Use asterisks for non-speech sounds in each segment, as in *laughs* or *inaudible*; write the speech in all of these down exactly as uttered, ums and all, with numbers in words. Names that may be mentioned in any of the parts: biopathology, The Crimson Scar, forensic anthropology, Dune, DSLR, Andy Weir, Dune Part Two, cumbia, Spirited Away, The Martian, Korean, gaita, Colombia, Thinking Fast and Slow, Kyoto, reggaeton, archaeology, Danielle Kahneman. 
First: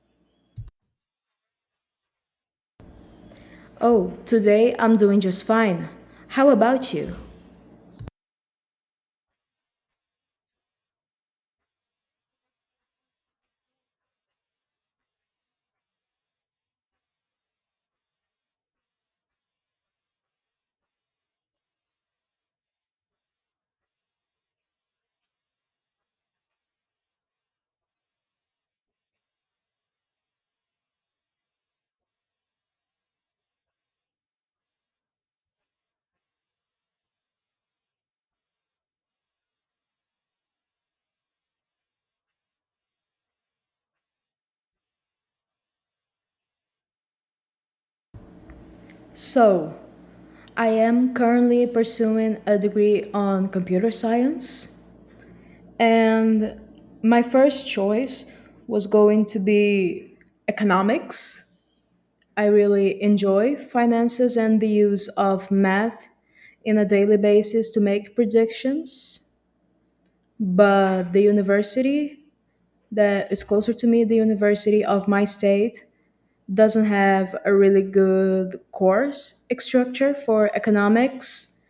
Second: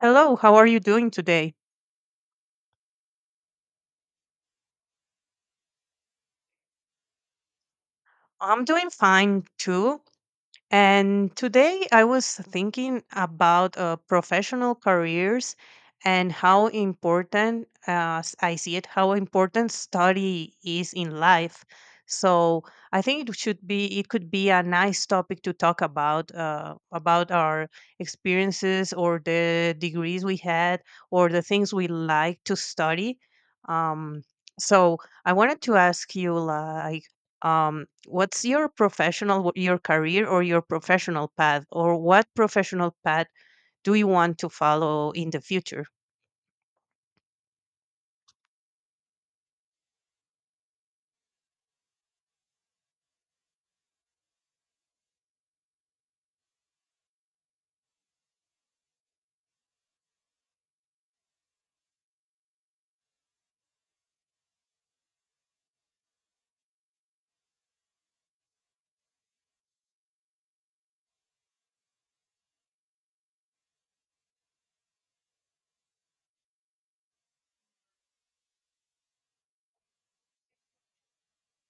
Hello, how are you doing today? Oh, today I'm doing just fine. How about you? I'm doing fine too. And today I was thinking about uh, professional careers and how important, as I see it, how important study is in life. So I think it should be, it could be a nice topic to talk about, uh, about our experiences or the degrees we had or the things we like to study. Um, so I wanted to ask you, like, um, what's your professional what- your career or your professional path or what professional path do you want to follow in the future? So, I am currently pursuing a degree on computer science, and my first choice was going to be economics. I really enjoy finances and the use of math in a daily basis to make predictions. But the university that is closer to me, the university of my state, doesn't have a really good course structure for economics,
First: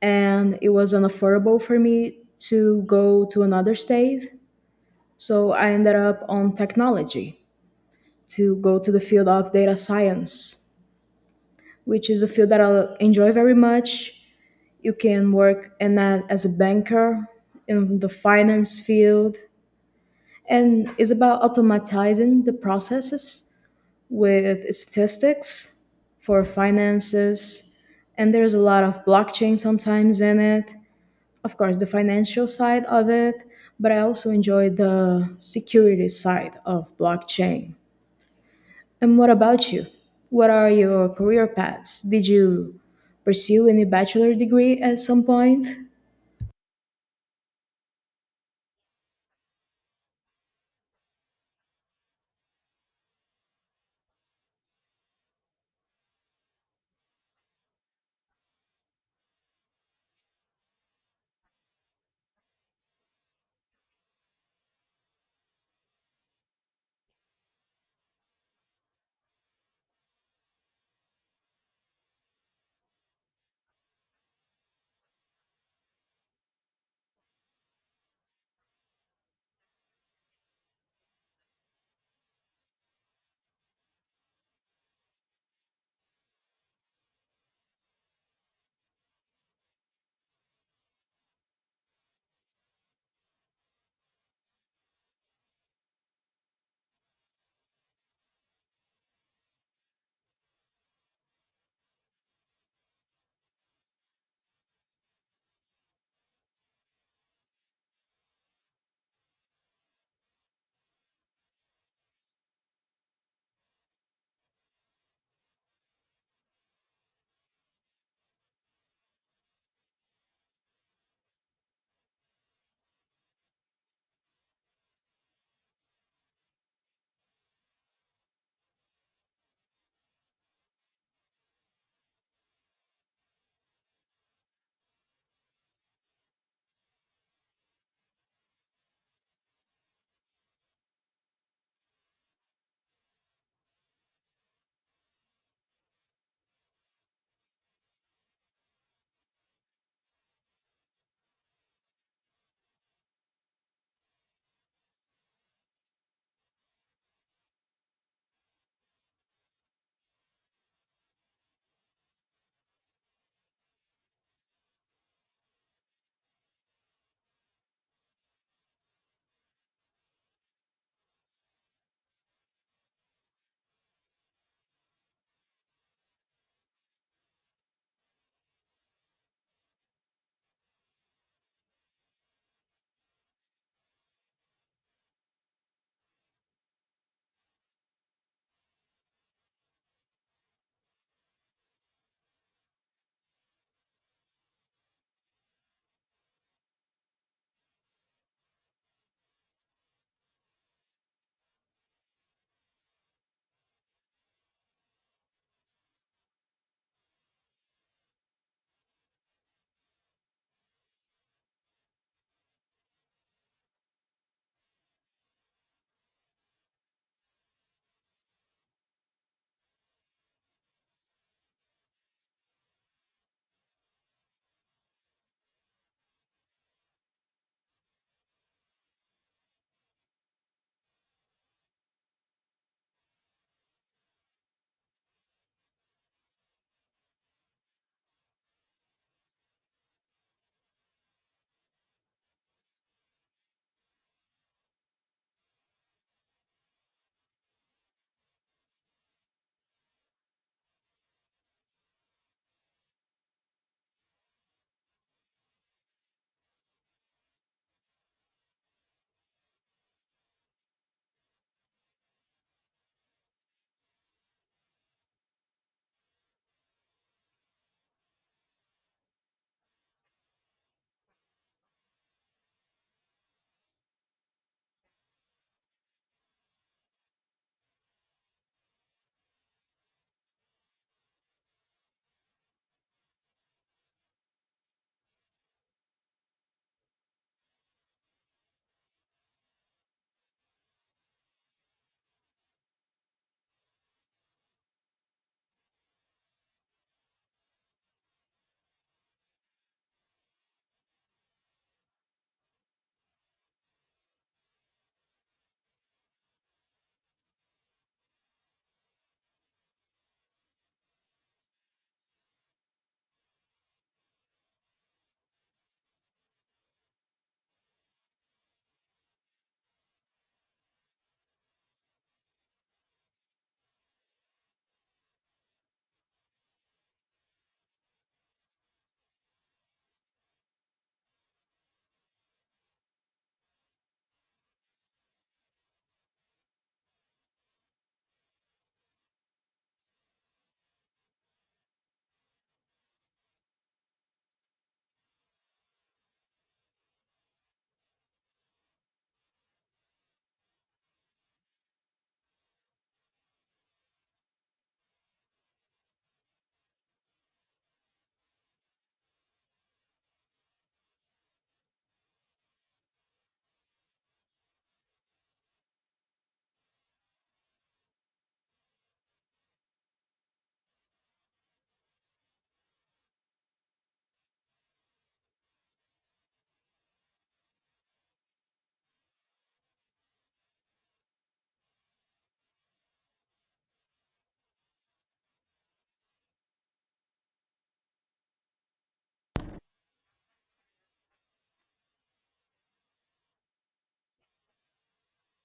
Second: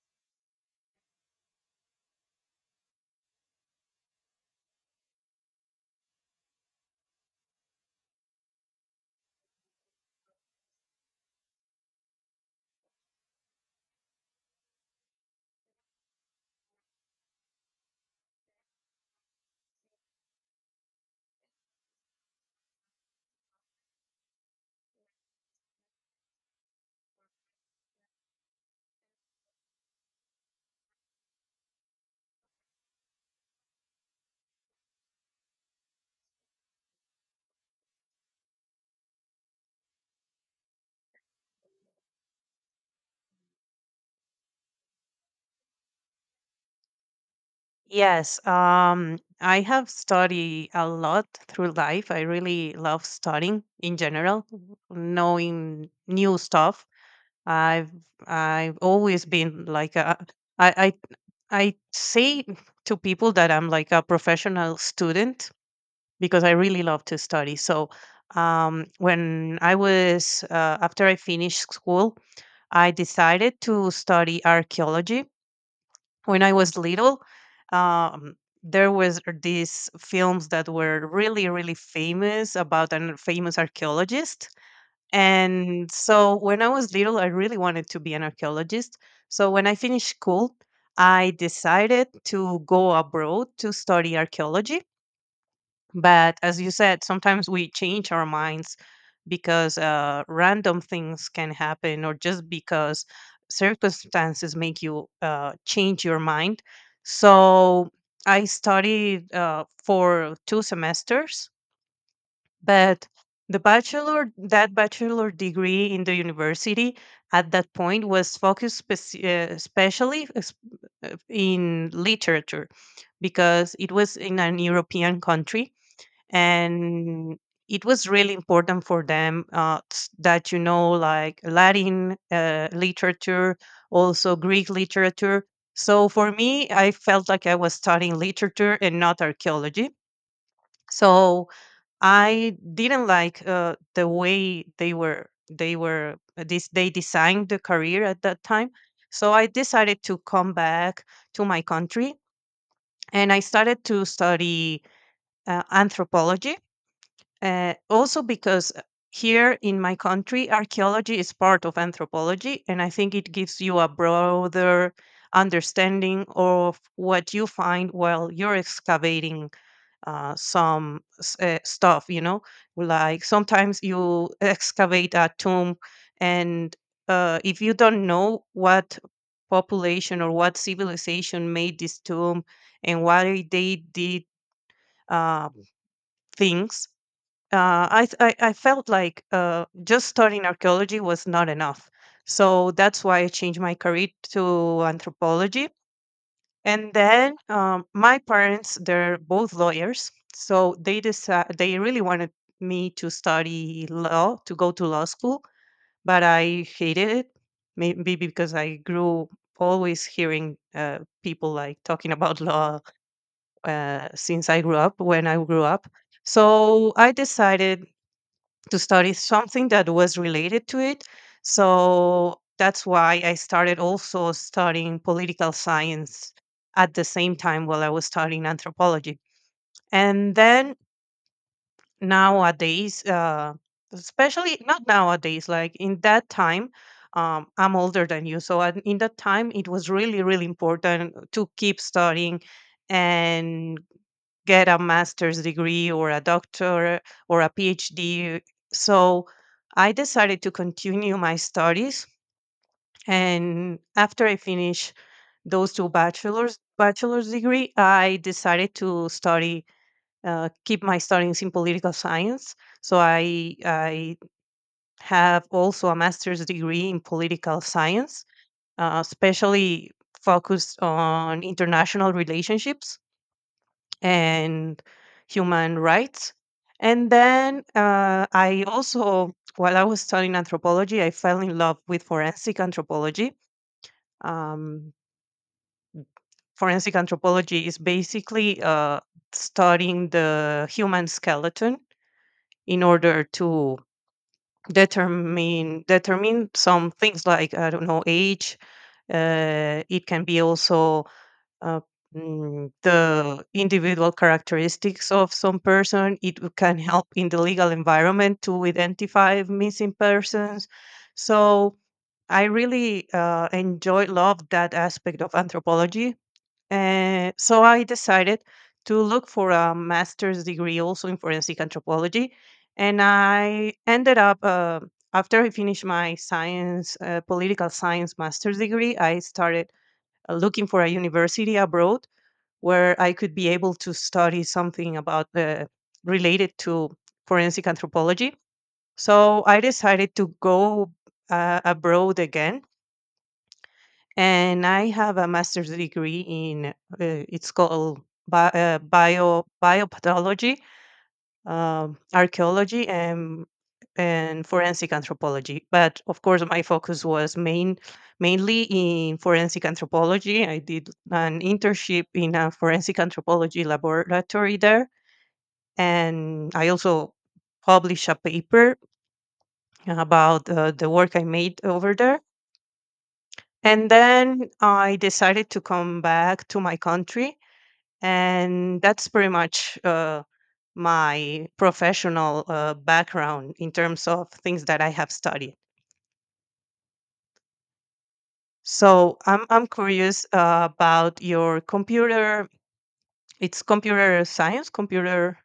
and it was unaffordable for me to go to another state, so I ended up on technology to go to the field of data science, which is a field that I enjoy very much. You can work in that as a banker in the finance field, and it's about automatizing the processes with statistics for finances, and there's a lot of blockchain sometimes in it, of course the financial side of it, but I also enjoy the security side of blockchain. And what about you? What are your career paths? Did you pursue any bachelor degree at some point? Yes, um, I have studied a lot through life. I really love studying in general, knowing new stuff. I've i've always been like a, I, I I say to people that I'm like a professional student because I really love to study. So um, when I was uh, after I finished school, I decided to study archaeology. When I was little, um, there was these films that were really, really famous about a famous archaeologist, and so when I was little, I really wanted to be an archaeologist. So when I finished school, I decided to go abroad to study archaeology. But as you said, sometimes we change our minds because uh, random things can happen, or just because circumstances make you uh, change your mind. So I studied uh, for two semesters, but the bachelor that bachelor degree in the university at that point was focused speci- uh, especially es- uh, in literature because it was in an european country, and it was really important for them uh, s- that you know like latin uh, literature, also greek literature. So for me, I felt like I was studying literature and not archaeology. So I didn't like uh, the way they were they were this they designed the career at that time. So I decided to come back to my country, and I started to study uh, anthropology. Uh, also because uh, here in my country, archaeology is part of anthropology, and I think it gives you a broader understanding of what you find while you're excavating uh, some s- uh, stuff, you know, like sometimes you *laughs* excavate a tomb, and uh, if you don't know what population or what civilization made this tomb and why they did uh, things, uh, I, th- I I felt like uh, just studying archaeology was not enough. So that's why I changed my career to anthropology. And then um, my parents, they're both lawyers, so they decided they really wanted me to study law, to go to law school, but I hated it. Maybe because I grew always hearing uh, people like talking about law uh, since I grew up. When I grew up, so I decided to study something that was related to it. So that's why I started also studying political science at the same time while I was studying anthropology. And then nowadays, uh, especially not nowadays, like in that time, um, I'm older than you. So at- in that time, it was really, really important to keep studying and get a master's degree or a doctor or a PhD. So I decided to continue my studies. And after I finished those two bachelor's bachelor's degree, I decided to study, uh, keep my studies in political science. So I I have also a master's degree in political science, uh, especially focused on international relationships and human rights. And then uh, I also, while I was studying anthropology, I fell in love with forensic anthropology. Um, forensic anthropology is basically uh, studying the human skeleton in order to determine determine some things, like I don't know, age. Uh, it can be also uh, mm, the individual characteristics of some person. It w- can help in the legal environment to identify missing persons. So I really uh, enjoy, love that aspect of anthropology. And so I decided to look for a master's degree also in forensic anthropology. And I ended up, uh, after I finished my science, uh, political science master's degree, I started uh, looking for a university abroad where I could be able to study something about uh, related to forensic anthropology. So I decided to go uh, abroad again, and I have a master's degree in uh, it's called bi- uh, bio biopathology, um, archaeology and and forensic anthropology. But of course, my focus was main mainly in forensic anthropology. I did an internship in a forensic anthropology laboratory there, and I also published a paper about uh, the work I made over there. And then I decided to come back to my country, and that's pretty much uh, my professional uh, background in terms of things that I have studied. So I'm I'm curious uh, about your computer. It's computer science, computer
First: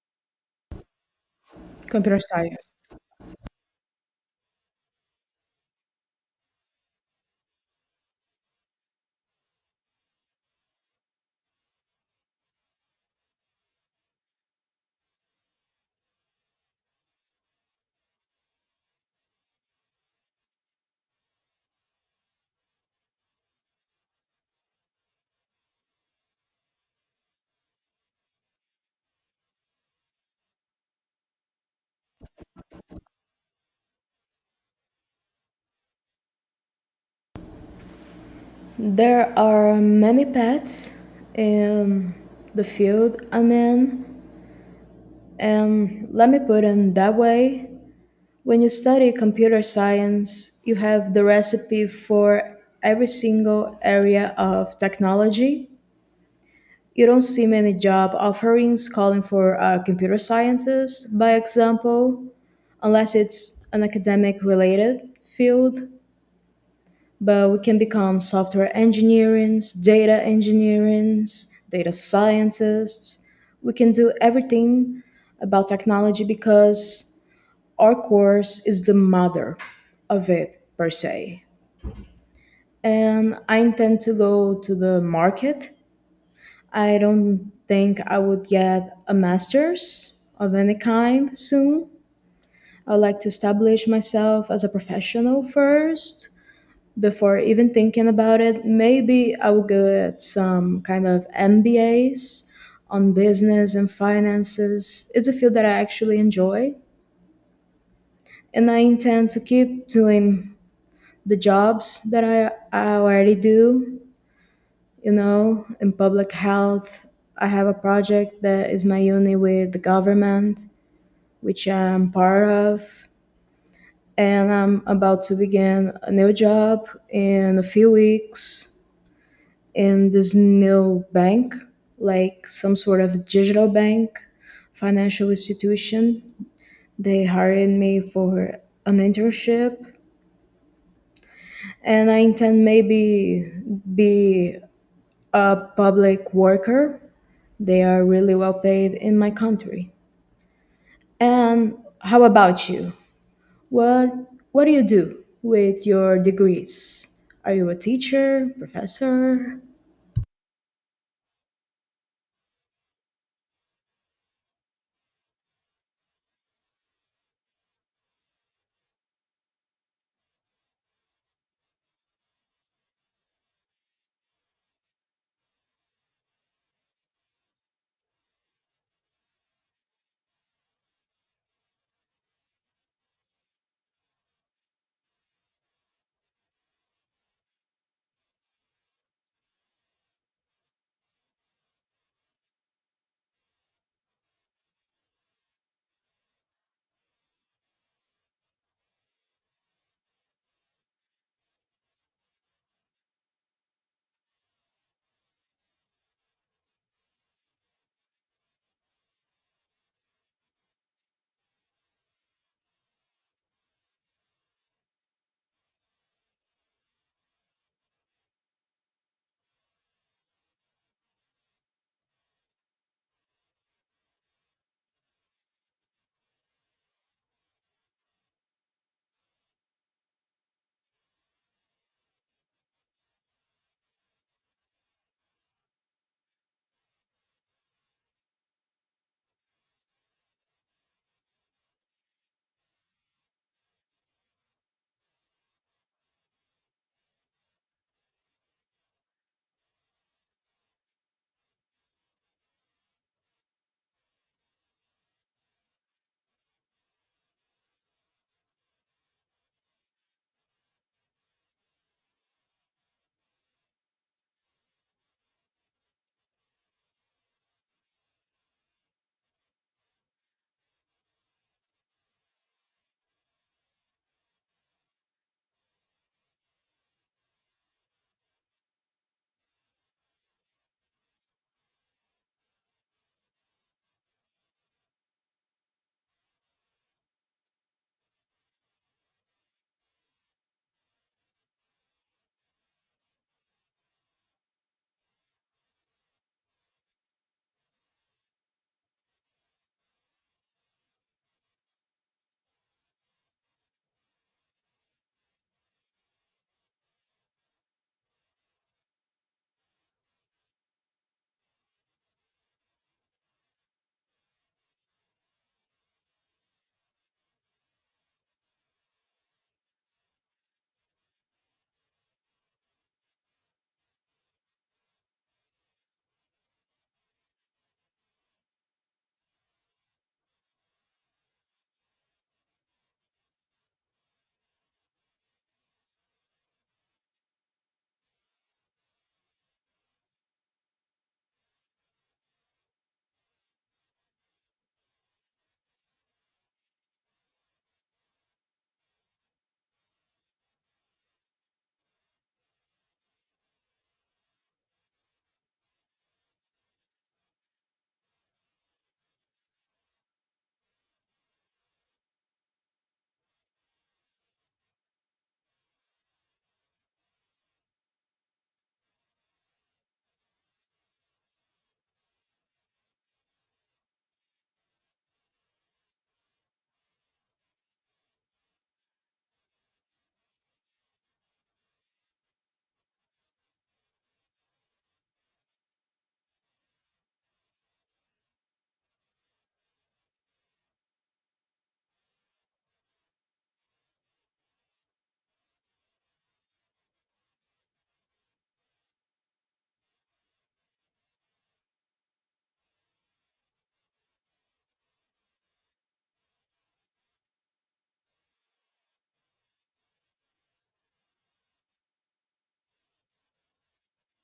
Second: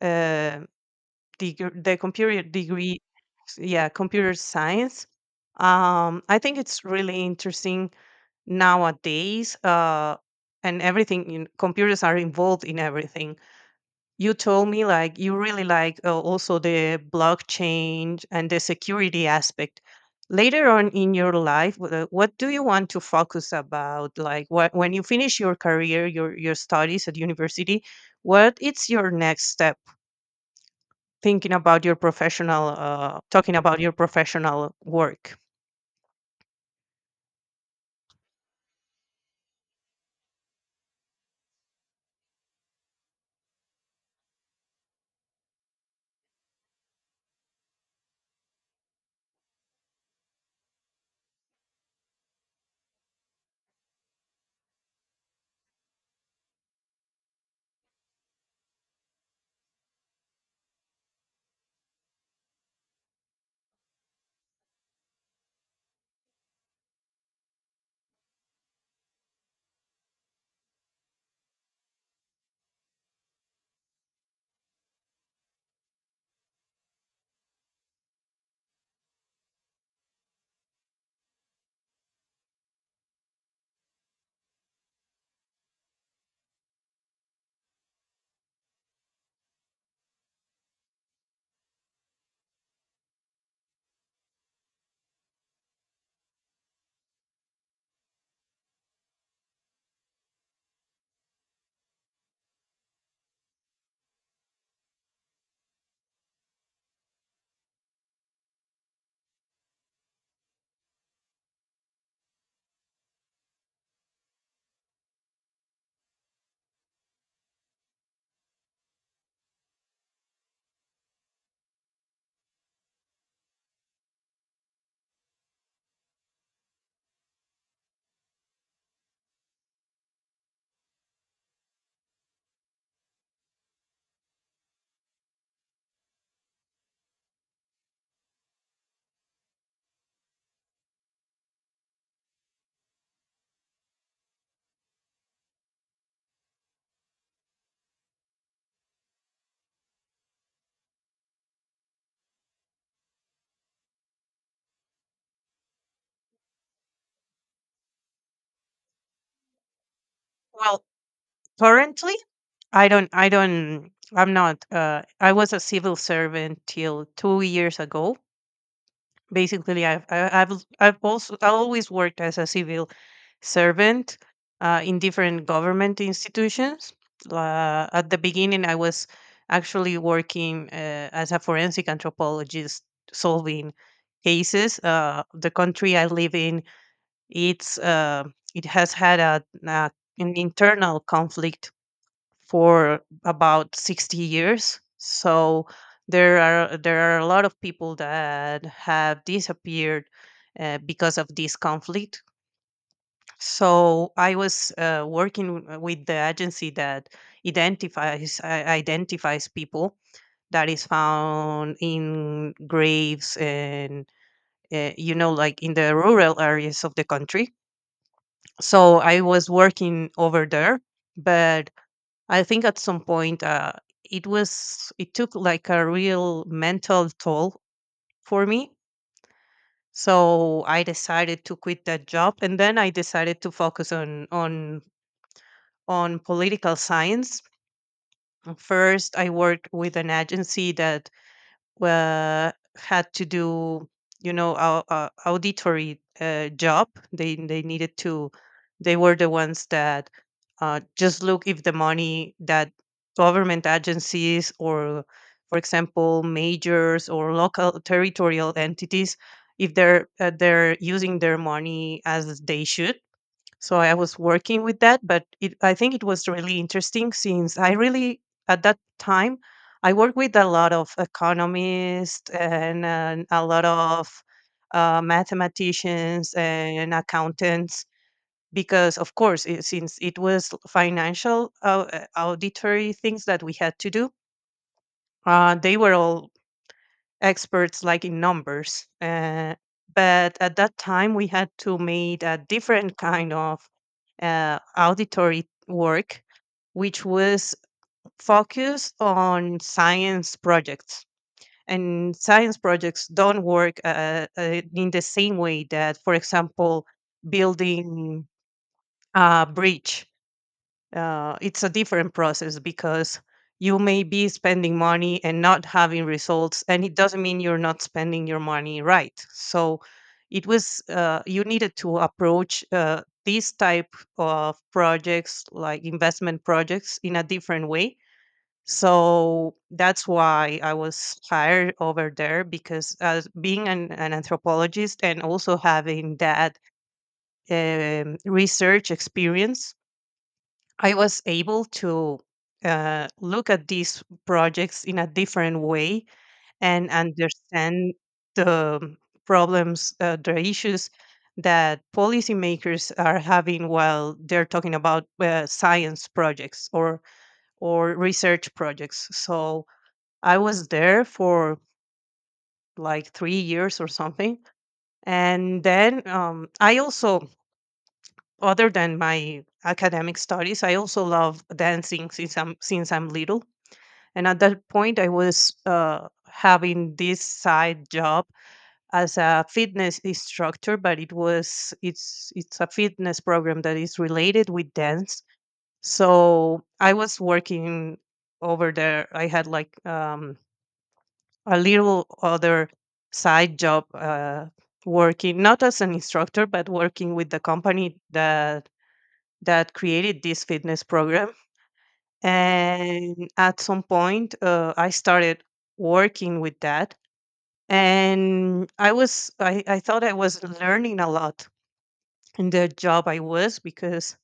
uh, deg- the Computer computer science. degree, s- yeah, computer science. Um, I think it's really interesting nowadays, uh, and everything in computers are involved in everything. You told me like you really like uh, also the blockchain and the security aspect later on in your life. Wh- uh, what do you want to focus about, like what, when you finish your career, your, your studies at university, what it's your next step, thinking about your professional uh, talking about your professional work? There are many paths in the field I'm in, and let me put it that way. When you study computer science, you have the recipe for every single area of technology. You don't see many job offerings calling for a computer scientist, by example, unless it's an academic related field. But we can become software engineers, data engineers, data scientists. We can do everything about technology because our course is the mother of it per se. And I intend to go to the market. I don't think I would get a master's of any kind soon. I would like to establish myself as a professional first before even thinking about it. Maybe I will get some kind of M B As on business and finances. It's a field that I actually enjoy, and I intend to keep doing the jobs that I, I already do, you know, in public health. I have a project that is my uni with the government, which I'm part of. And I'm about to begin a new job in a few weeks in this new bank, like some sort of digital bank, financial institution. They hired me for an internship, and I intend maybe be a public worker. They are really well paid in my country. And how about you? What what do you do with your degrees? Are you a teacher, professor? Well, currently I don't I don't I'm not uh, I was a civil servant till two years ago. Basically, I've I- I've I've also I always worked as a civil servant uh, in different government institutions. Uh, at the beginning, I was actually working uh, as a forensic anthropologist, solving cases. Uh, the country I live in, it's uh, it has had a, a an internal conflict for about sixty years. So there are there are a lot of people that have disappeared uh, because of this conflict. So I was uh, working w- with the agency that identifies i- identifies people that is found in graves and uh, you know, like in the rural areas of the country. So I was working over there, but I think at some point uh, it was it took like a real mental toll for me. So I decided to quit that job, and then I decided to focus on on on political science. First, I worked with an agency that were had to do, you know, our uh, auditory uh, job. They they needed to, they were the ones that uh, just look if the money that government agencies or for example majors or local territorial entities, if they're uh, they're using their money as they should. So I was working with that, but it, I think it was really interesting. Since I really, at that time, I worked with a lot of economists, and uh, a lot of uh, mathematicians and accountants because, of course, it, since it was financial uh, uh, auditory things that we had to do, uh, they were all experts like in numbers. Uh, but at that time, we had to meet a different kind of uh, auditory work, which was focused on science projects. And science projects don't work uh, uh, in the same way that, for example, building a bridge. Uh, it's a different process because you may be spending money and not having results, and it doesn't mean you're not spending your money right. So it was uh, you needed to approach uh, these type of projects like investment projects in a different way. So that's why I was hired over there, because as being an, an anthropologist and also having that um, research experience, I was able to uh, look at these projects in a different way and understand the problems, uh, the issues that policymakers are having while they're talking about uh, science projects or or research projects. So I was there for like three years or something. And then um, I also, other than my academic studies, I also love dancing since I'm since I'm little, and at that point I was uh, having this side job as a fitness instructor, but it was it's it's a fitness program that is related with dance. So I was working over there. I had like um, a little other side job, uh, working not as an instructor but working with the company that that created this fitness program. And at some point uh, I started working with that, and i was I, I thought I was learning a lot in the job I was because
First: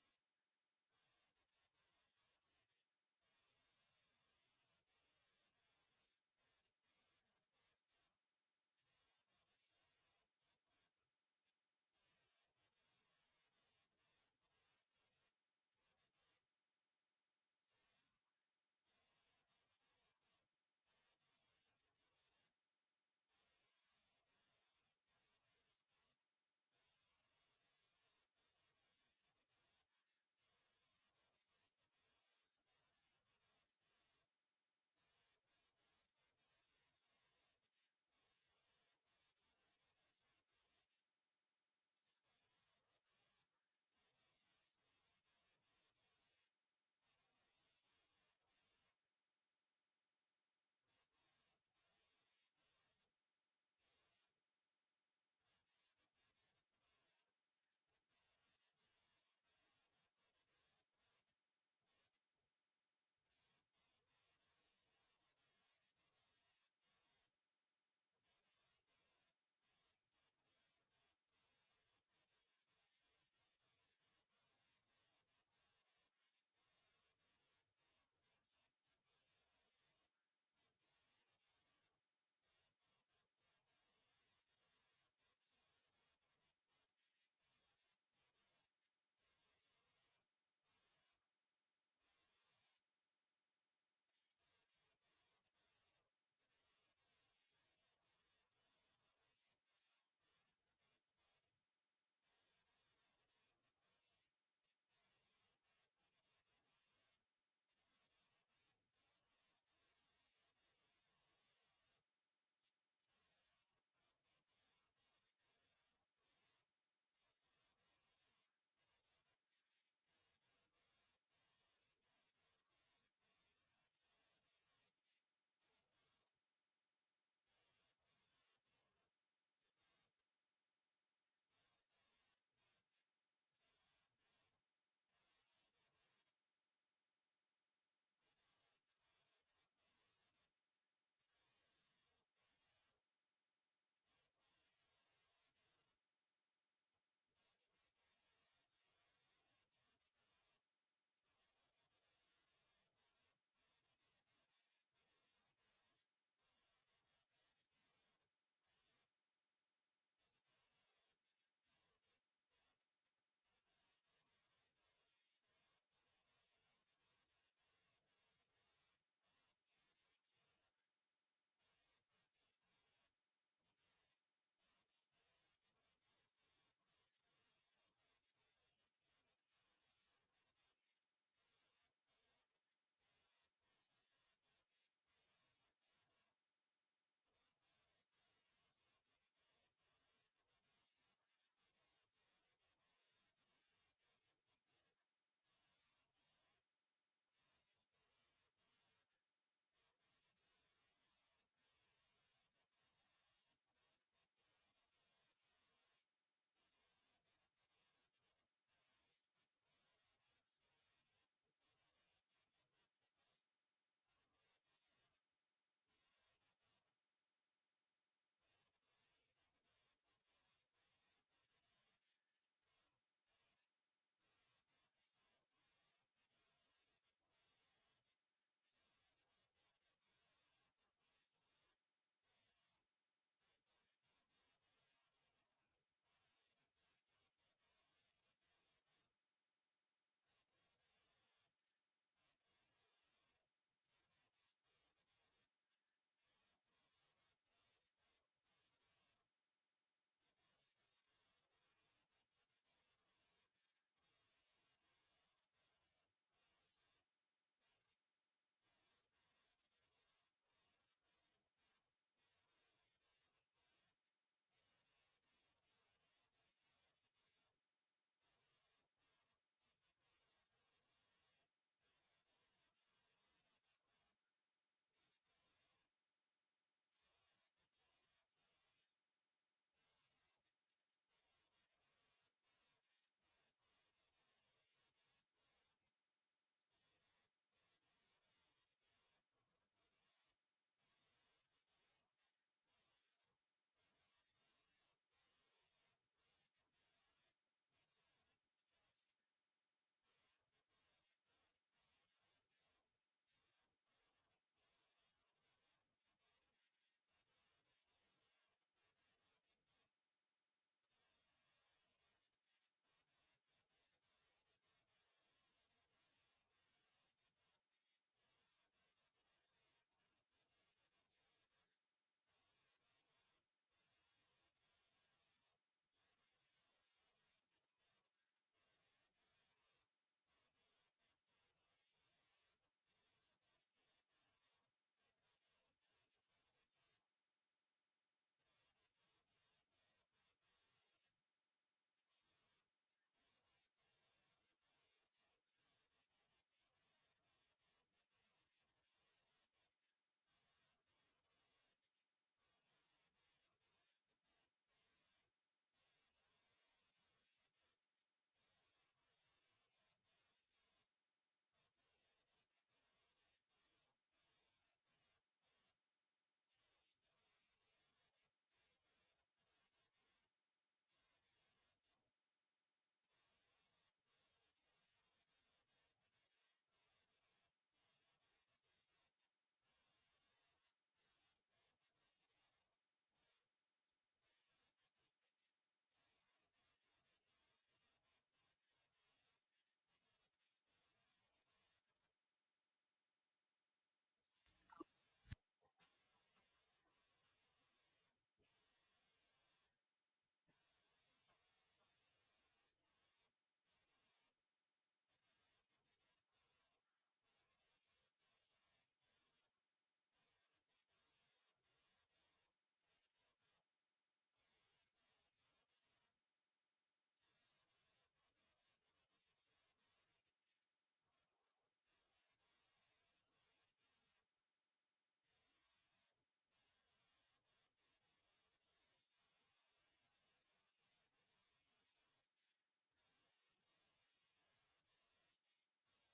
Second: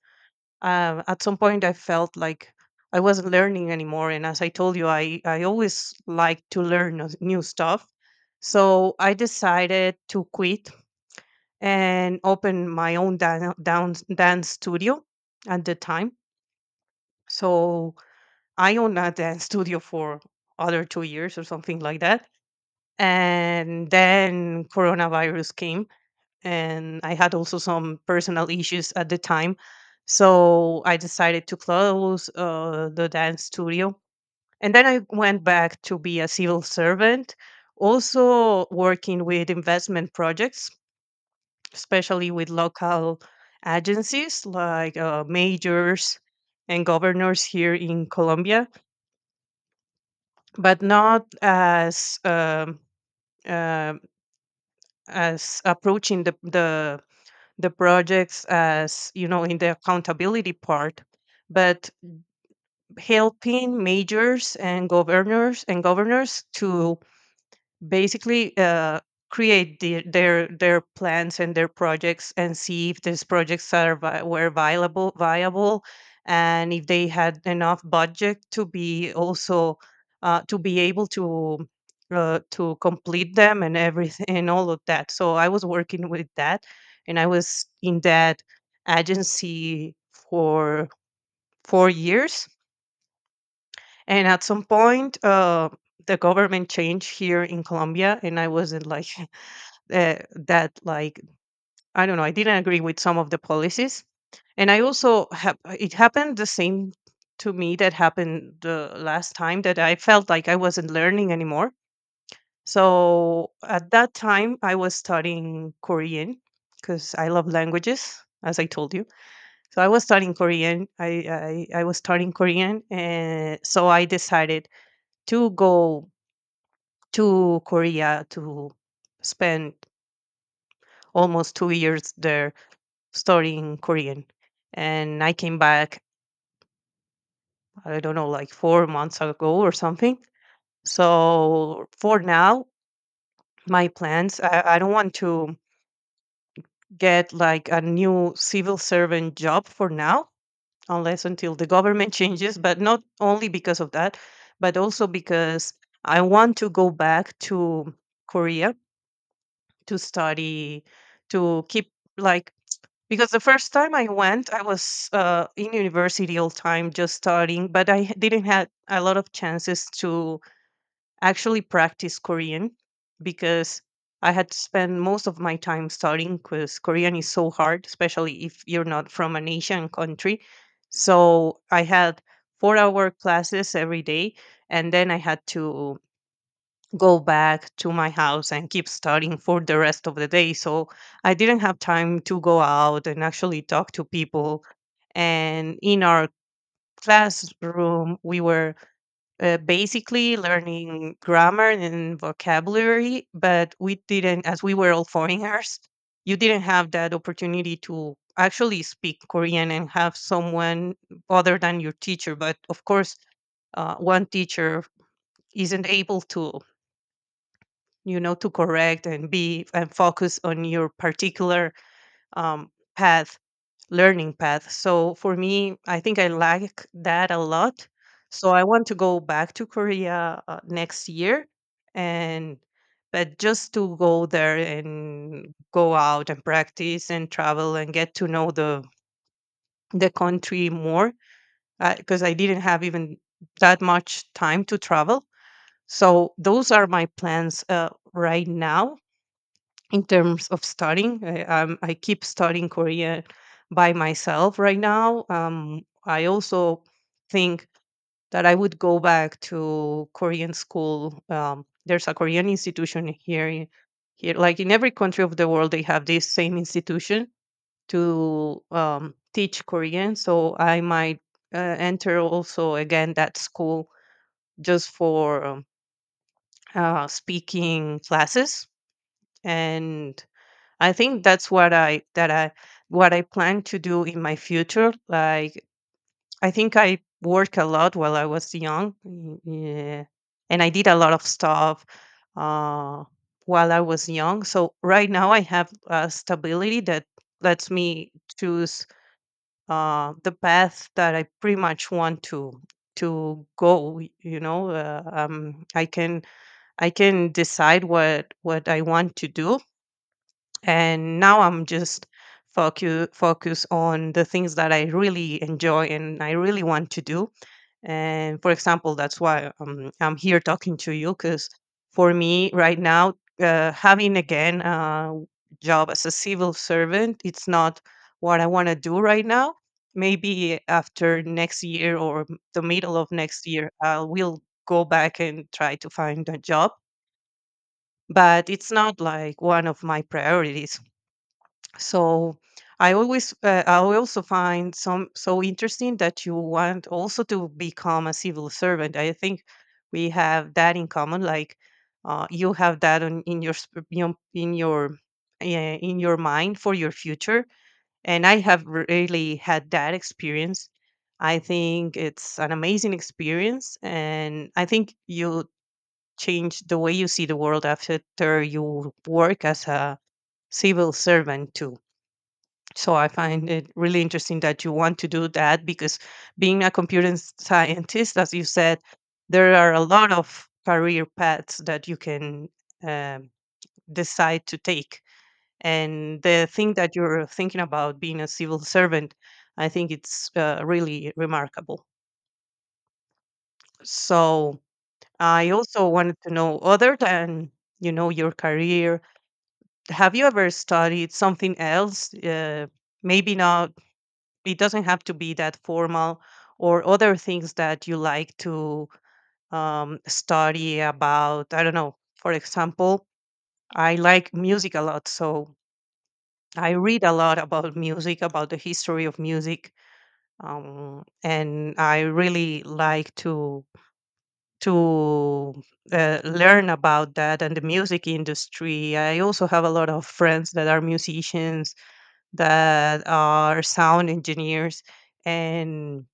uh at some point I felt like I wasn't learning anymore, and as I told you, i, I always like to learn new new stuff. So I decided to quit and open my own dan- down, dance studio at the time. So I own a dance studio for other two years or something like that. And then coronavirus came, and I had also some personal issues at the time. So I decided to close uh, the dance studio. And then I went back to be a civil servant, also working with investment projects, especially with local agencies like uh, majors and governors here in Colombia, but not as um, um as approaching the the the projects, as you know, in the accountability part, but helping majors and governors and governors to basically uh, create the, their their plans and their projects, and see if these projects are vi- were viable viable and if they had enough budget to be also uh, to be able to uh, to complete them and everything and all of that. So I was working with that, and I was in that agency for four years. And at some point, uh, the government changed here in Colombia, and I wasn't like *laughs* uh, that like I don't know, I didn't agree with some of the policies, and I also have it happened the same to me that happened the last time, that I felt like I wasn't learning anymore. So at that time I was studying Korean because I love languages, as I told you. So I was studying Korean, i i, I was studying Korean, and so I decided to go to Korea to spend almost two years there, story in Korean. And I came back, I don't know, like four months ago or something. So for now, my plans, I, I don't want to get like a new civil servant job for now, unless until the government *laughs* changes, but not only because of that, but also because I want to go back to Korea to study, to keep like. Because the first time I went, I was uh, in university all time, just studying, but I h- didn't have a lot of chances to actually practice Korean, because I had to spend most of my time studying, because Korean is so hard, especially if you're not from an Asian country. So I had four hour classes every day, and then I had to go back to my house and keep studying for the rest of the day. So I didn't have time to go out and actually talk to people. And in our classroom, we were uh, basically learning grammar and vocabulary, but we didn't, as we were all *laughs* foreigners, you didn't have that opportunity to actually speak Korean and have someone other than your teacher. But of course, uh, one teacher isn't able to, you know, to correct and be and focus on your particular um, path, learning path. So for me, I think I like that a lot. So I want to go back to Korea uh, next year, and but just to go there and go out and practice and travel and get to know the the country more, because I didn't have even that much time to travel. So those are my plans uh, right now, in terms of studying. I, um, I keep studying Korean by myself right now. Um, I also think that I would go back to Korean school. Um, there's a Korean institution here, in- here, like in every country of the world, they have this same institution to um, teach Korean. So I might uh, enter also again that school, just for um, uh, speaking classes. And I think that's what I that I what I plan to do in my future. Like, I think I worked a lot while I was young, mm, yeah, and I did a lot of stuff uh, while I was young. So right now I have a stability that lets me choose uh, the path that I pretty much want to to go. y- You know, uh, um, I can I can decide what what I want to do. And now I'm just focus focus on the things that I really enjoy and I really want to do. And for example, that's why um, I'm here talking to you, because for me right now, uh, having again a job as a civil servant, it's not what I want to do right now. Maybe after next year or m- the middle of next year, I will go back and try to find a job, but it's not like one of my priorities. So I always, uh, I also find some so interesting that you want also to become a civil servant. I think we have that in common. Like, uh, you have that on, in your sp- you know, in your uh, in your mind for your future, and I have really had that experience. I think it's an amazing experience, and I think you change the way you see the world after you work as a civil servant too. So I find it really interesting that you want to do that, because being a computer s- scientist, as you said, there are a lot of career paths that you can um, decide to take. And the thing that you're thinking about being a civil servant, I think it's uh, really remarkable. So I also wanted to know, other than, you know, your career, have you ever studied something else? Uh, maybe not, it doesn't have to be that formal, or other things that you like to um, study about. I don't know, for example, I like music a lot, so I read a lot about music, about the history of music, um, and I really like to to uh, learn about that and the music industry. I also have a lot of friends that are musicians, that are sound engineers, and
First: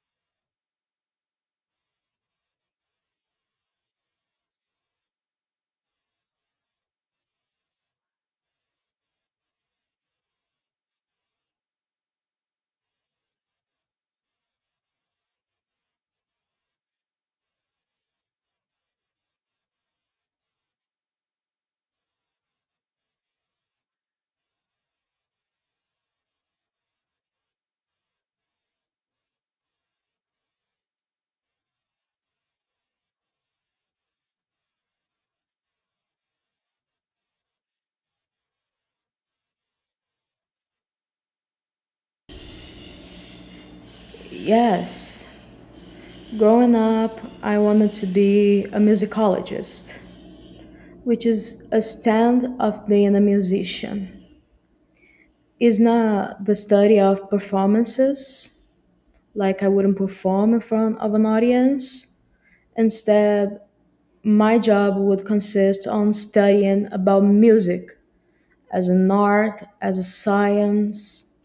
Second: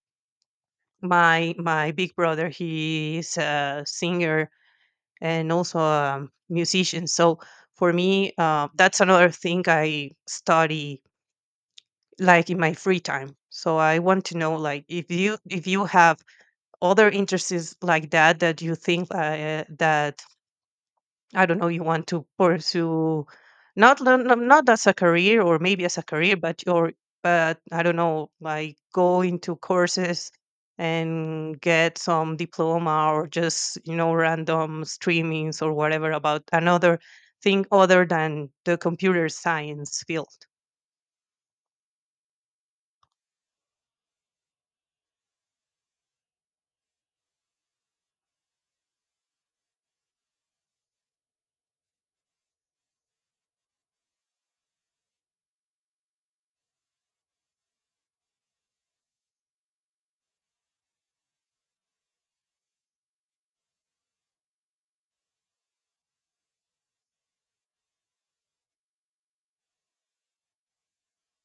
my my big brother, he is a singer and also a musician. So for me, uh, that's another thing I study, like in my free time. So I want to know, like, if you if you have other interests like that, that you think uh, that, I don't know, you want to pursue, not le- no- not as a career or maybe as a career, but your, but I don't know, like go into courses and get some diploma, or just, you know, random streamings or whatever about another thing other than the computer science field. Yes. Growing up, I wanted to be a musicologist, which is a stand of being a musician. It's not the study of performances, like I wouldn't perform in front of an audience. Instead, my job would consist on studying about music as an art, as a science,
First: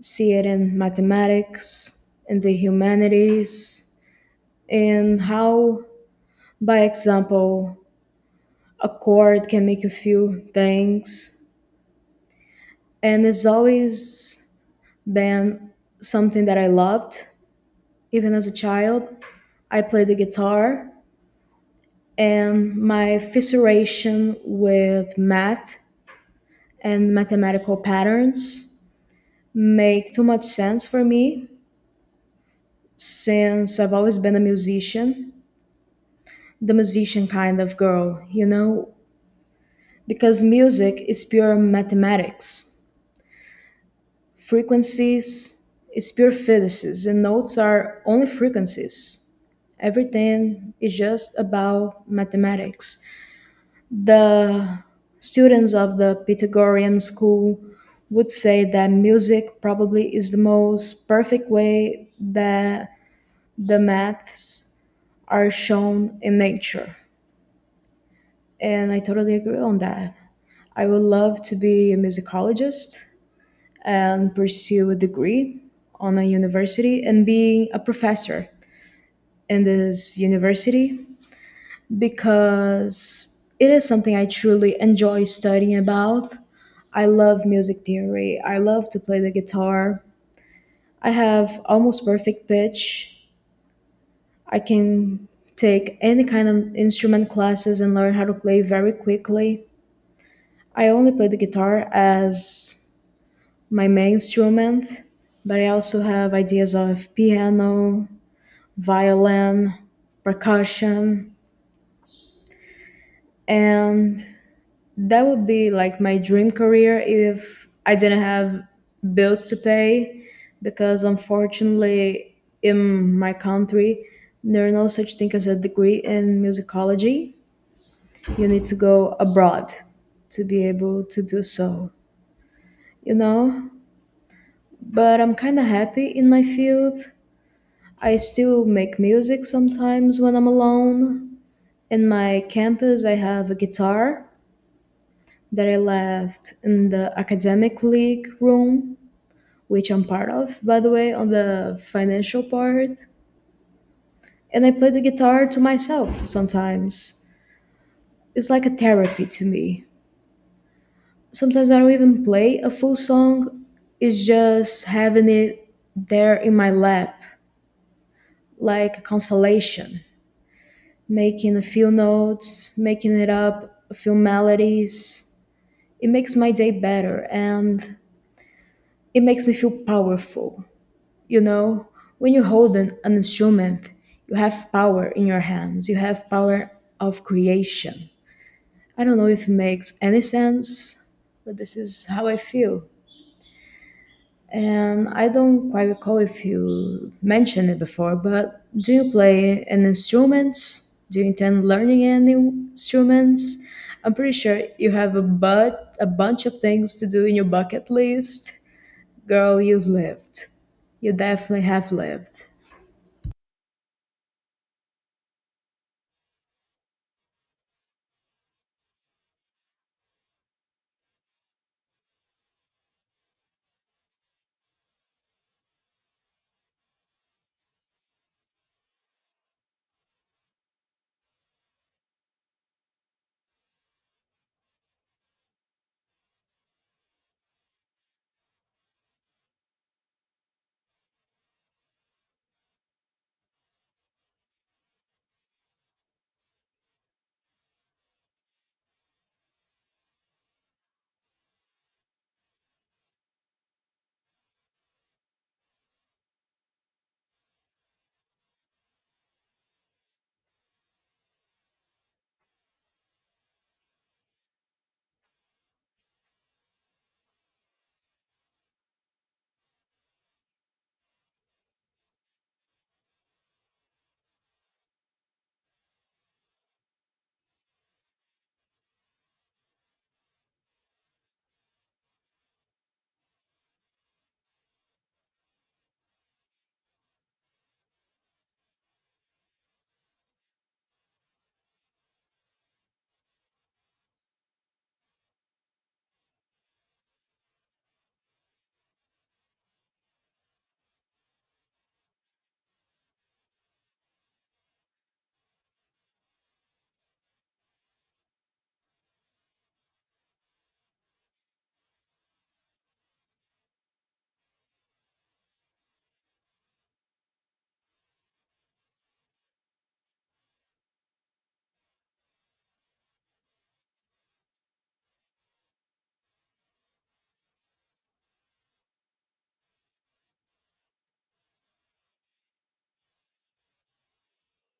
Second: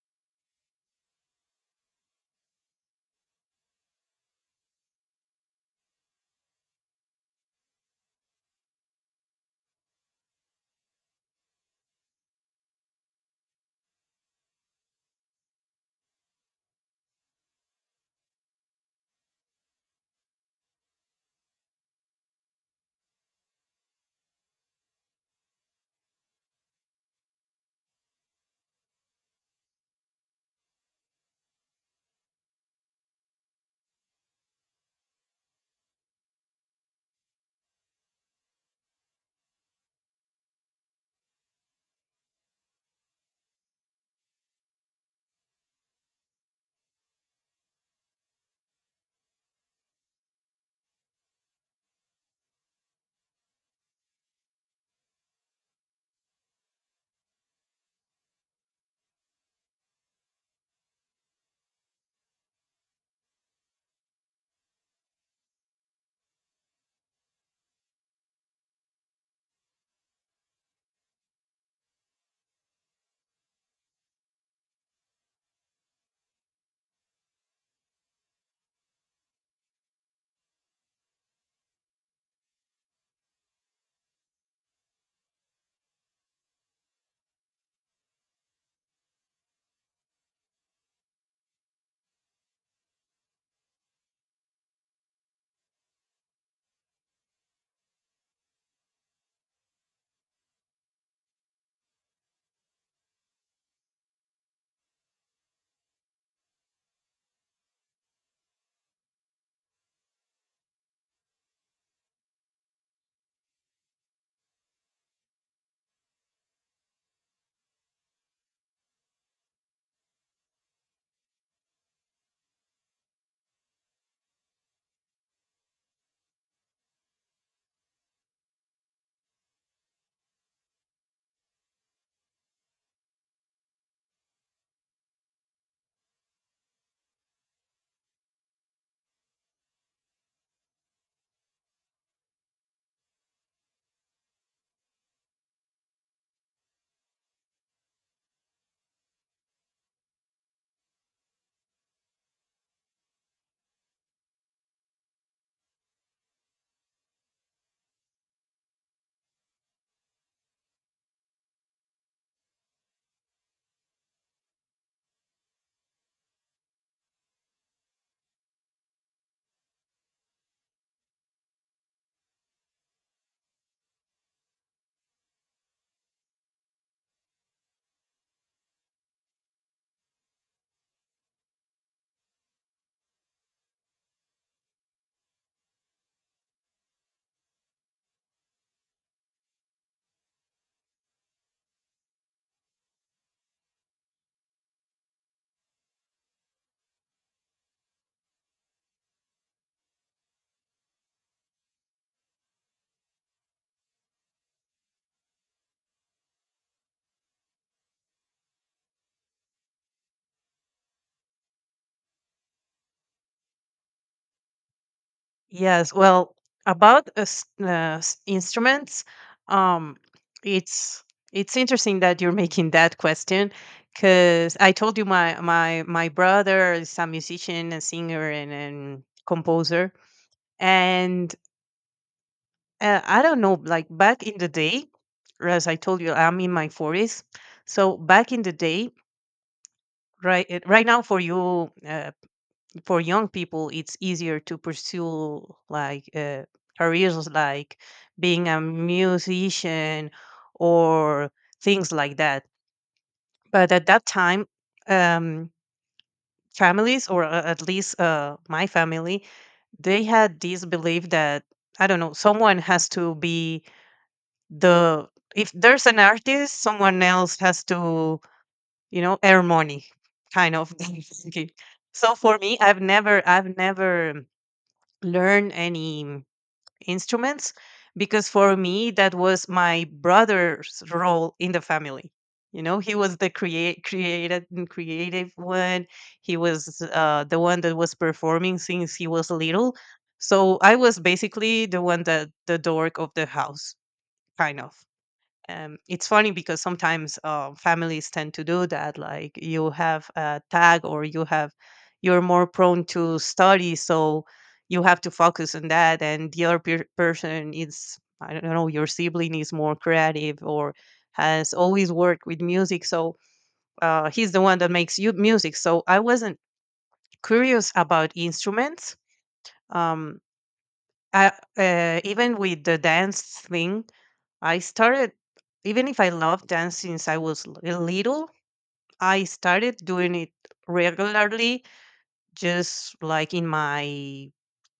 see it in mathematics, in the humanities, and how, by example, a chord can make you feel things. And it's always been something that I loved. Even as a child, I played the guitar, and my fissuration with math and mathematical patterns make too much sense for me since I've always been a musician, the musician kind of girl, you know, because music is pure mathematics. Frequencies is pure physics, and notes are only frequencies. Everything is just about mathematics. The students of the Pythagorean school would say that music probably is the most perfect way that the maths are shown in nature. And I totally agree on that. I would love to be a musicologist and pursue a degree on a university and being a professor in this university because it is something I truly enjoy studying about. I love music theory. I love to play the guitar. I have almost perfect pitch. I can take any kind of instrument classes and learn how to play very quickly. I only play the guitar as my main instrument, but I also have ideas of piano, violin, percussion, and that would be like my dream career if I didn't have bills to pay, because unfortunately, in my country, there are no such thing as a degree in musicology. You need to go abroad to be able to do so, you know? But I'm kind of happy in my field. I still make music sometimes when I'm alone. In my campus, I have a guitar that I left in the academic league room, which I'm part of, by the way, on the financial part. And I play the guitar to myself sometimes. It's like a therapy to me. Sometimes I don't even play a full song, it's just having it there in my lap, like a consolation, making a few notes, making it up, a few melodies. It makes my day better, and it makes me feel powerful. You know, when you hold an, an instrument, you have power in your hands, you have power of creation. I don't know if it makes any sense, but this is how I feel. And I don't quite recall if you mentioned it before, but do you play an instrument? Do you intend learning any instruments? I'm pretty sure you have a but a bunch of things to do in your bucket list. Girl, you've lived. You definitely have lived. Yes, well, about uh, s- uh, s- instruments, um, it's it's interesting that you're making that question, because I told you my my my brother is a musician, a singer, and, and composer, and uh, I don't know, like back in the day, as I told you, I'm in my forties, so back in the day, right eh, right now for you. Uh, for young people it's easier to pursue like uh, careers like being a musician or things like that. But at that time, um, families or a- at least uh, my family, they had this belief that, I don't know, someone has to be the, if there's an artist, someone else has to, you know, earn money, kind of *laughs* thinking. So for me, i've never I've never learn any instruments, because for me that was my brother's role in the family, you know. He was the create created and creative one. He was uh, the one that was performing since he was little. So I was basically the one that the dork of the house, kind of. um, it's funny because sometimes uh, families tend to do that. Like, you have a tag, or you have, you're more prone to study, so you have to focus on that, and the other per- person is, I don't know, your sibling is more creative or has always worked with music, so uh, he's the one that makes you music. So I wasn't curious about instruments. Um, I, uh, even with the dance thing, I started, even if I love dance since I was l- little, I started doing it regularly, just like in my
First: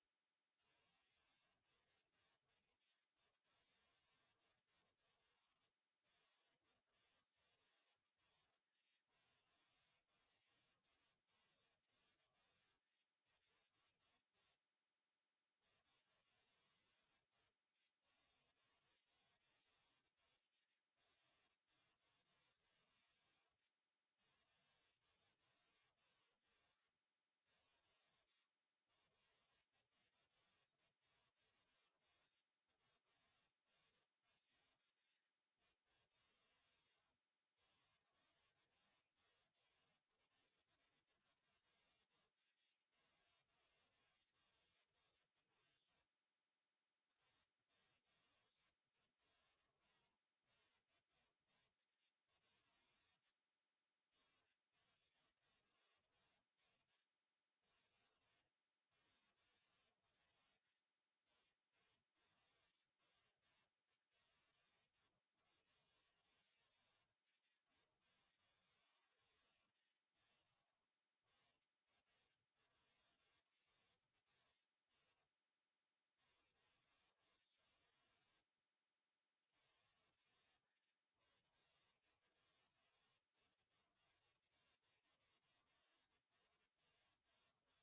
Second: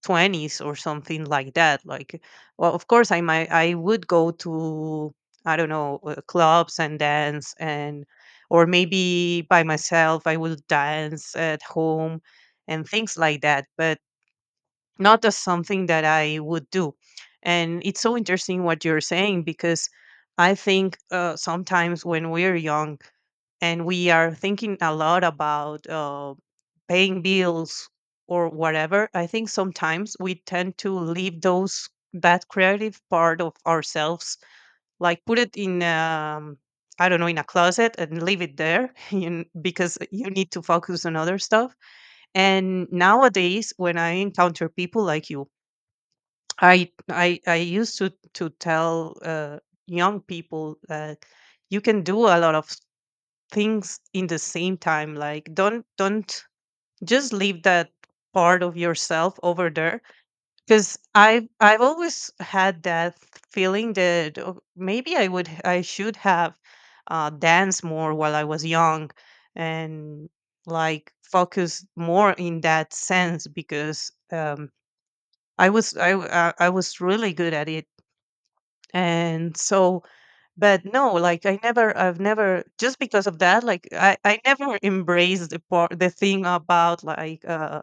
twenties or something like that. Like, well, of course, I might, I would go to, I don't know, uh, clubs and dance and, or maybe by myself, I will dance at home and things like that. But not as something that I would do. And it's so interesting what you're saying, because I think uh, sometimes when we're young and we are thinking a lot about uh, paying bills or whatever, I think sometimes we tend to leave those that creative part of ourselves, like put it in. Um, I don't know, in a closet and leave it there *laughs* you, because you need to focus on other stuff. And nowadays, when I encounter people like you, I I I used to to tell uh, young people that you can do a lot of things in the same time. Like don't don't just leave that part of yourself over there, because I've I've always had that feeling that, oh, maybe I would I should have uh, danced more while I was young and like focus more in that sense, because um, I was I w- I I was really good at it. And so, but no, like I never, I've never, just because of that, like i i never embraced the part the thing about like uh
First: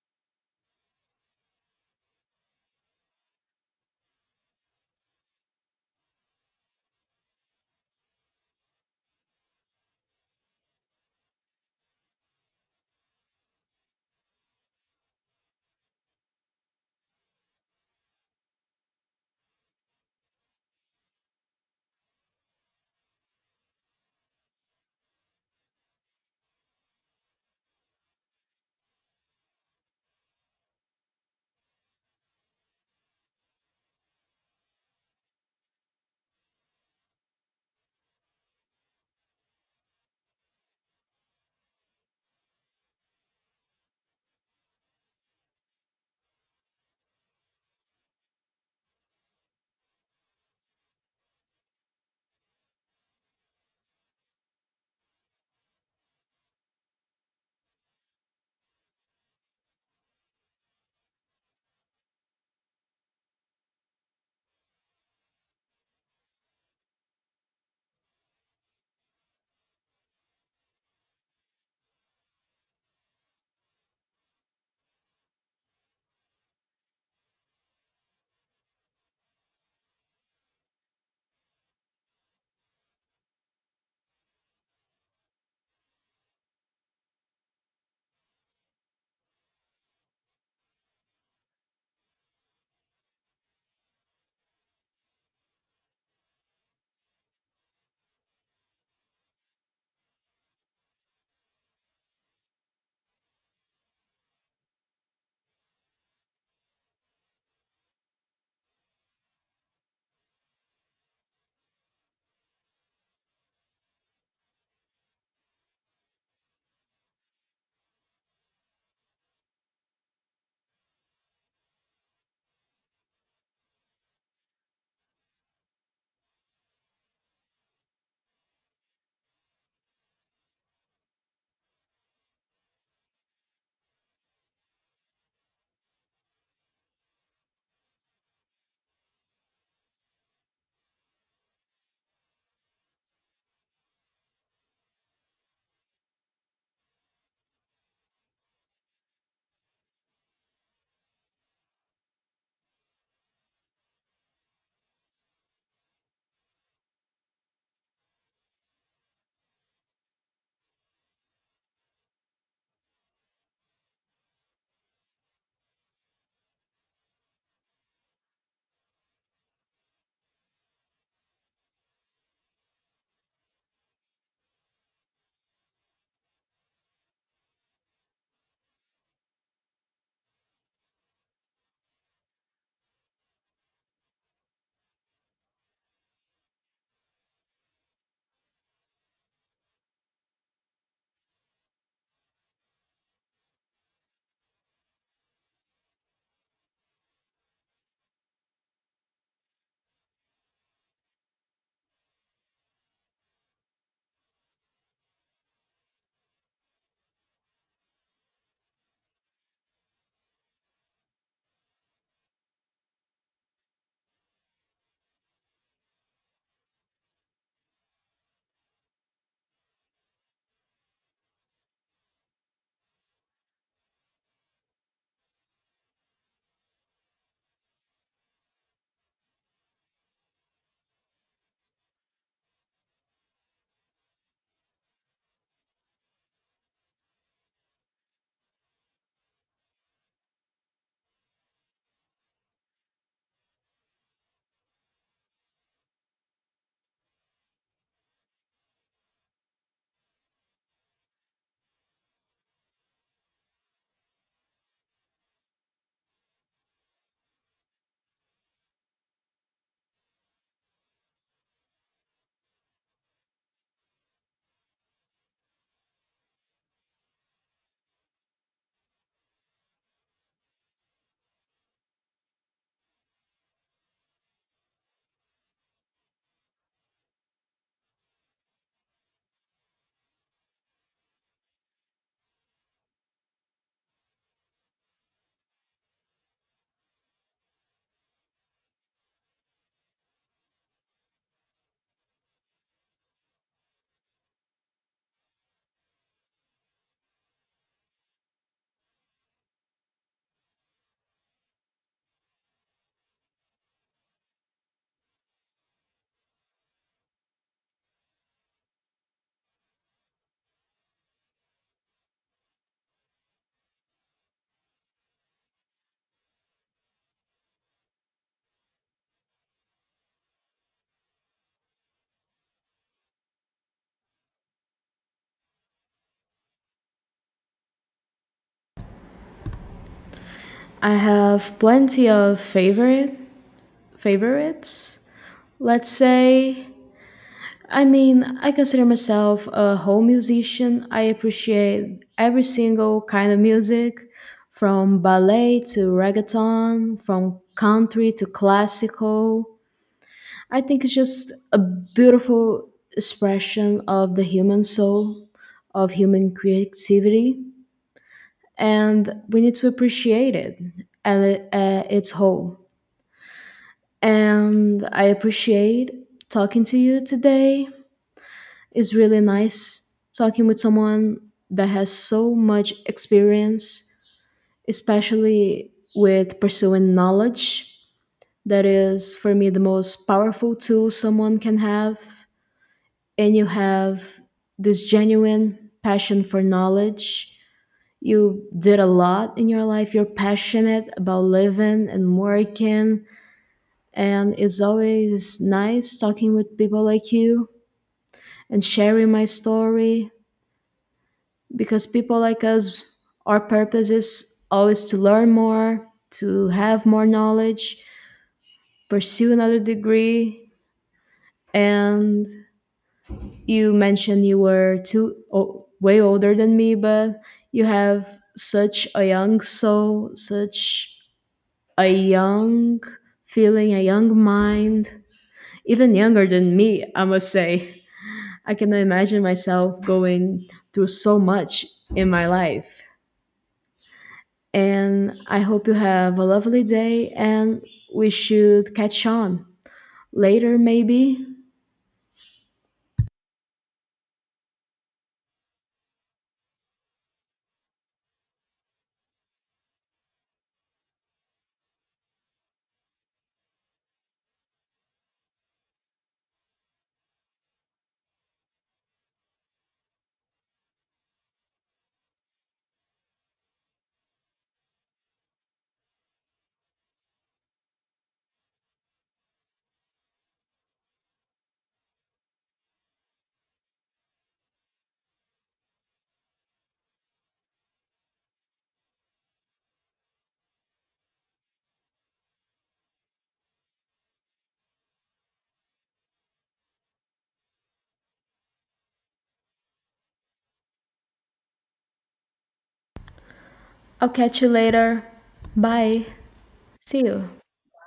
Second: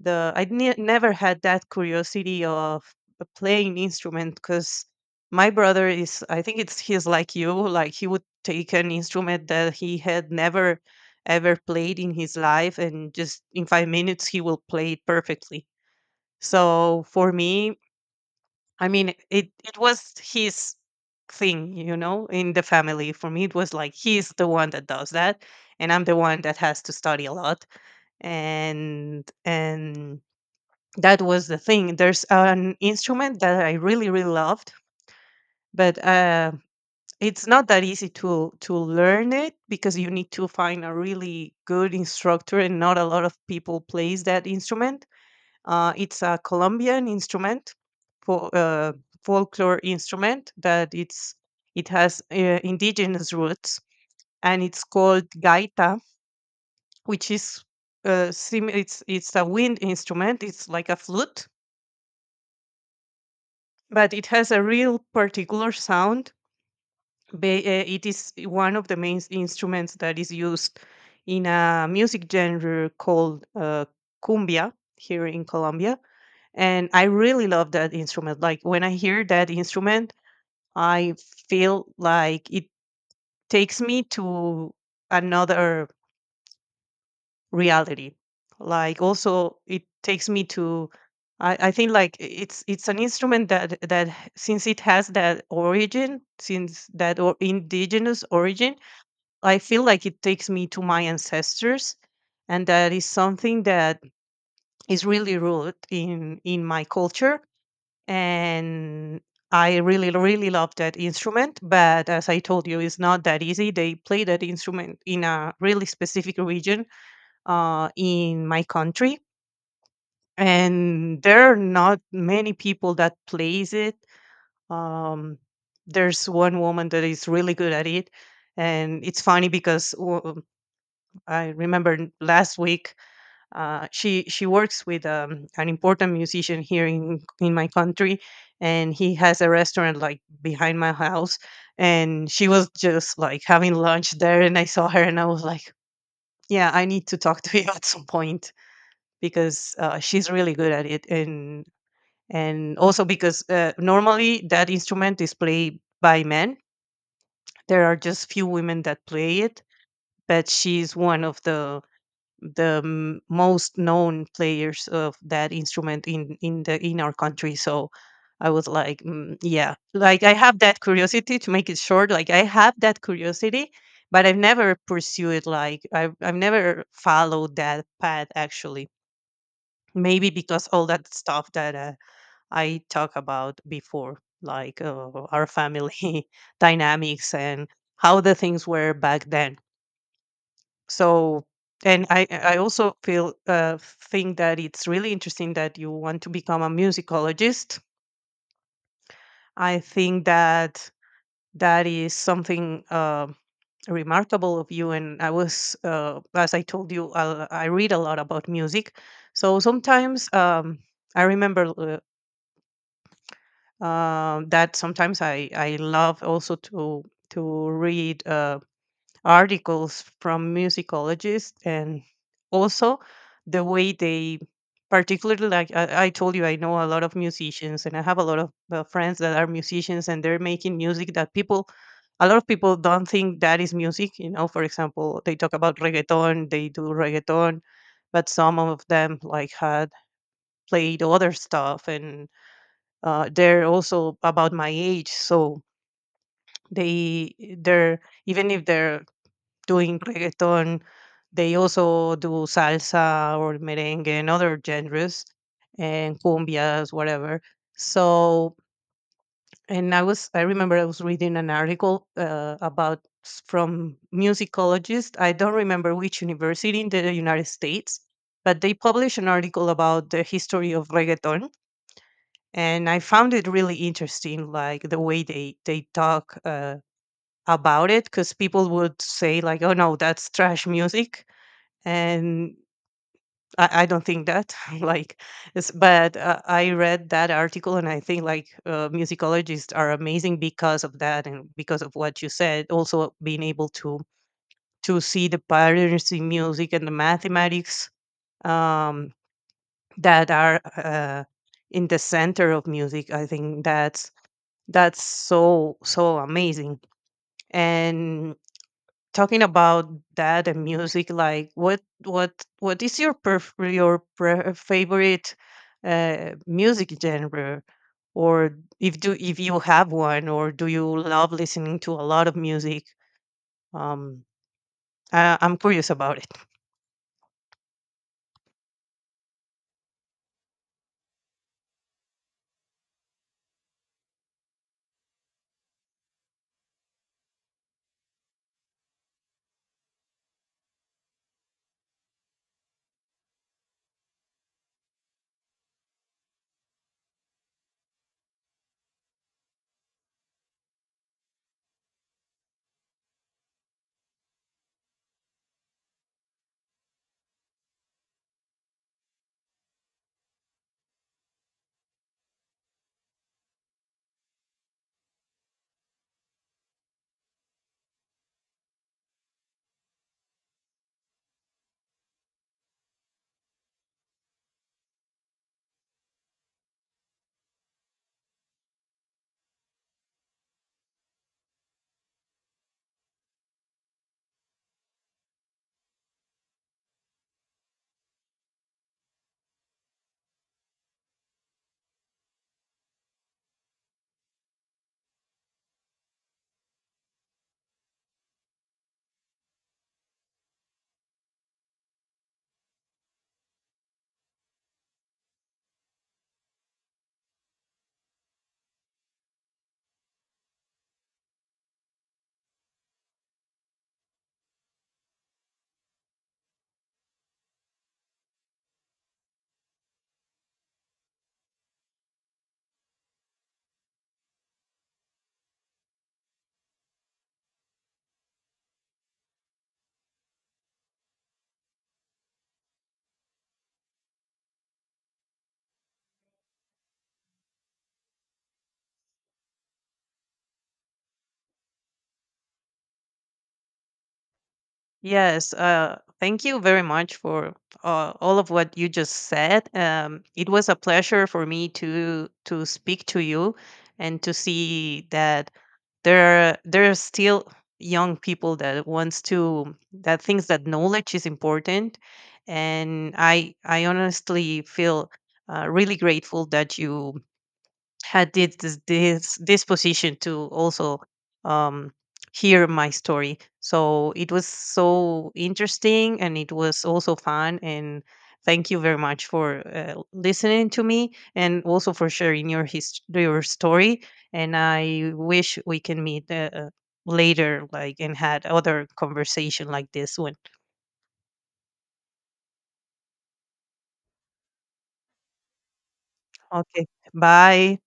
the i ne- never had that curiosity of playing instrument, because my brother is, I think it's he's like you. Like, he would take an instrument that he had never ever played in his life, and just in five minutes he will play it perfectly. So for me, I mean, it it was his thing, you know, in the family. For me, it was like, he's the one that does that, and I'm the one that has to study a lot. And and that was the thing. There's an instrument that I really really loved, but uh, it's not that easy to to learn it, because you need to find a really good instructor, and not a lot of people plays that instrument. Uh, it's a Colombian instrument, for uh, folklore instrument that it's it has uh, indigenous roots, and it's called gaita, which is uh, sim- it's it's a wind instrument. It's like a flute, but it has a real particular sound. Ba- uh, It is one of the main instruments that is used in a music genre called uh, cumbia here in Colombia. And I really love that instrument. Like, when I hear that instrument, I feel like it takes me to another reality. Like also, it takes me to. I, I think like i- it's it's an instrument that that h- since it has that origin, since that or indigenous origin, I feel like it takes me to my ancestors, and that is something that is really rooted in in my culture. And I really, really love that instrument. But as I told you, it's not that easy. They play that instrument in a really specific region uh, in my country, and there are not many people that plays it. Um, there's one woman that is really good at it, and it's funny because uh, I remember last week uh, she she works with um, an important musician here in in my country, and he has a restaurant like behind my house. And she was just like having lunch there, and I saw her, and I was like, "Yeah, I need to talk to you *laughs* at some point, because uh, she's really good at it." And and also, because uh, normally that instrument is played by men. There are just few women that play it, but she's one of the the m- most known players of that instrument in in the in our country. So I was like, mm, yeah, like I have that curiosity. To make it short, like I have that curiosity, but I've never pursued, like i've, I've never followed that path, actually. Maybe because all that stuff that uh, I talked about before, like uh, our family *laughs* dynamics and how the things were back then. So and i i also feel uh, think that it's really interesting that you want to become a musicologist. I think that that is something uh, remarkable of you. And I was uh, as I told you, i i read a lot about music. So sometimes um, I remember uh, um that sometimes i i love also to to read uh, articles from musicologists, and also the way they particularly, like, I, I told you, I know a lot of musicians, and I have a lot of uh, friends that are musicians, and they're making music that people a lot of people don't think that is music you know For example, they talk about reggaeton, they do reggaeton, but some of them like had played other stuff. And uh, they're also about my age, so they they're even if they're doing reggaeton. They also do salsa or merengue and other genres, and cumbias, whatever. So, and I was, I remember I was reading an article uh, about s- from musicologist. I don't remember which university in the United States, but they published an article about the history of reggaeton. And I found it really interesting, like the way they, they talk uh, about it, because people would say like, oh, no, that's trash music. And I, I don't think that *laughs* like it's, but uh, I read that article, and I think, like, uh, musicologists are amazing because of that, and because of what you said also, being able to to see the patterns in music and the mathematics, um, that are uh, in the center of music. I think that's that's so so amazing. And, talking about that and music, like, what what what is your perf- your pre- favorite uh, music genre, or if do if you have one, or do you love listening to a lot of music? um I, i'm curious about it. I have plenty of favorite favorites. Let's say, I mean, I consider myself a whole musician. I appreciate every single kind of music, from ballet to reggaeton, from country to classical. I think it's just a beautiful expression of the human soul, of human creativity, and we need to appreciate it at, at its whole. And I appreciate talking to you today. It's really nice talking with someone that has so much experience, especially with pursuing knowledge. That is, for me, the most powerful tool someone can have. And you have this genuine passion for knowledge. You did a lot in your life. You're passionate about living and working. And it's always nice talking with people like you and sharing my story because people like us, our purpose is always to learn more, to have more knowledge, pursue another degree. And you mentioned you were too o- way older than me, but you have such a young soul, such a young feeling, a young mind, even younger than me, I must say. I cannot imagine myself going through so much in my life. And I hope you have a lovely day and we should catch on later, maybe. Yes, uh, thank you very much for uh, all of what you just said. Um, it was a pleasure for me to to speak to you, and to see that there are, there are still young people that wants to that thinks that knowledge is important, and I I honestly feel uh, really grateful that you had did this this disposition to also um, hear my story. So it was so interesting, and it was also fun. And thank you very much for uh, listening to me, and also for sharing your his- your story. And I wish we can meet uh, uh, later, like, and had other conversation like this one. I'll catch you later. Bye. Okay, See you. bye.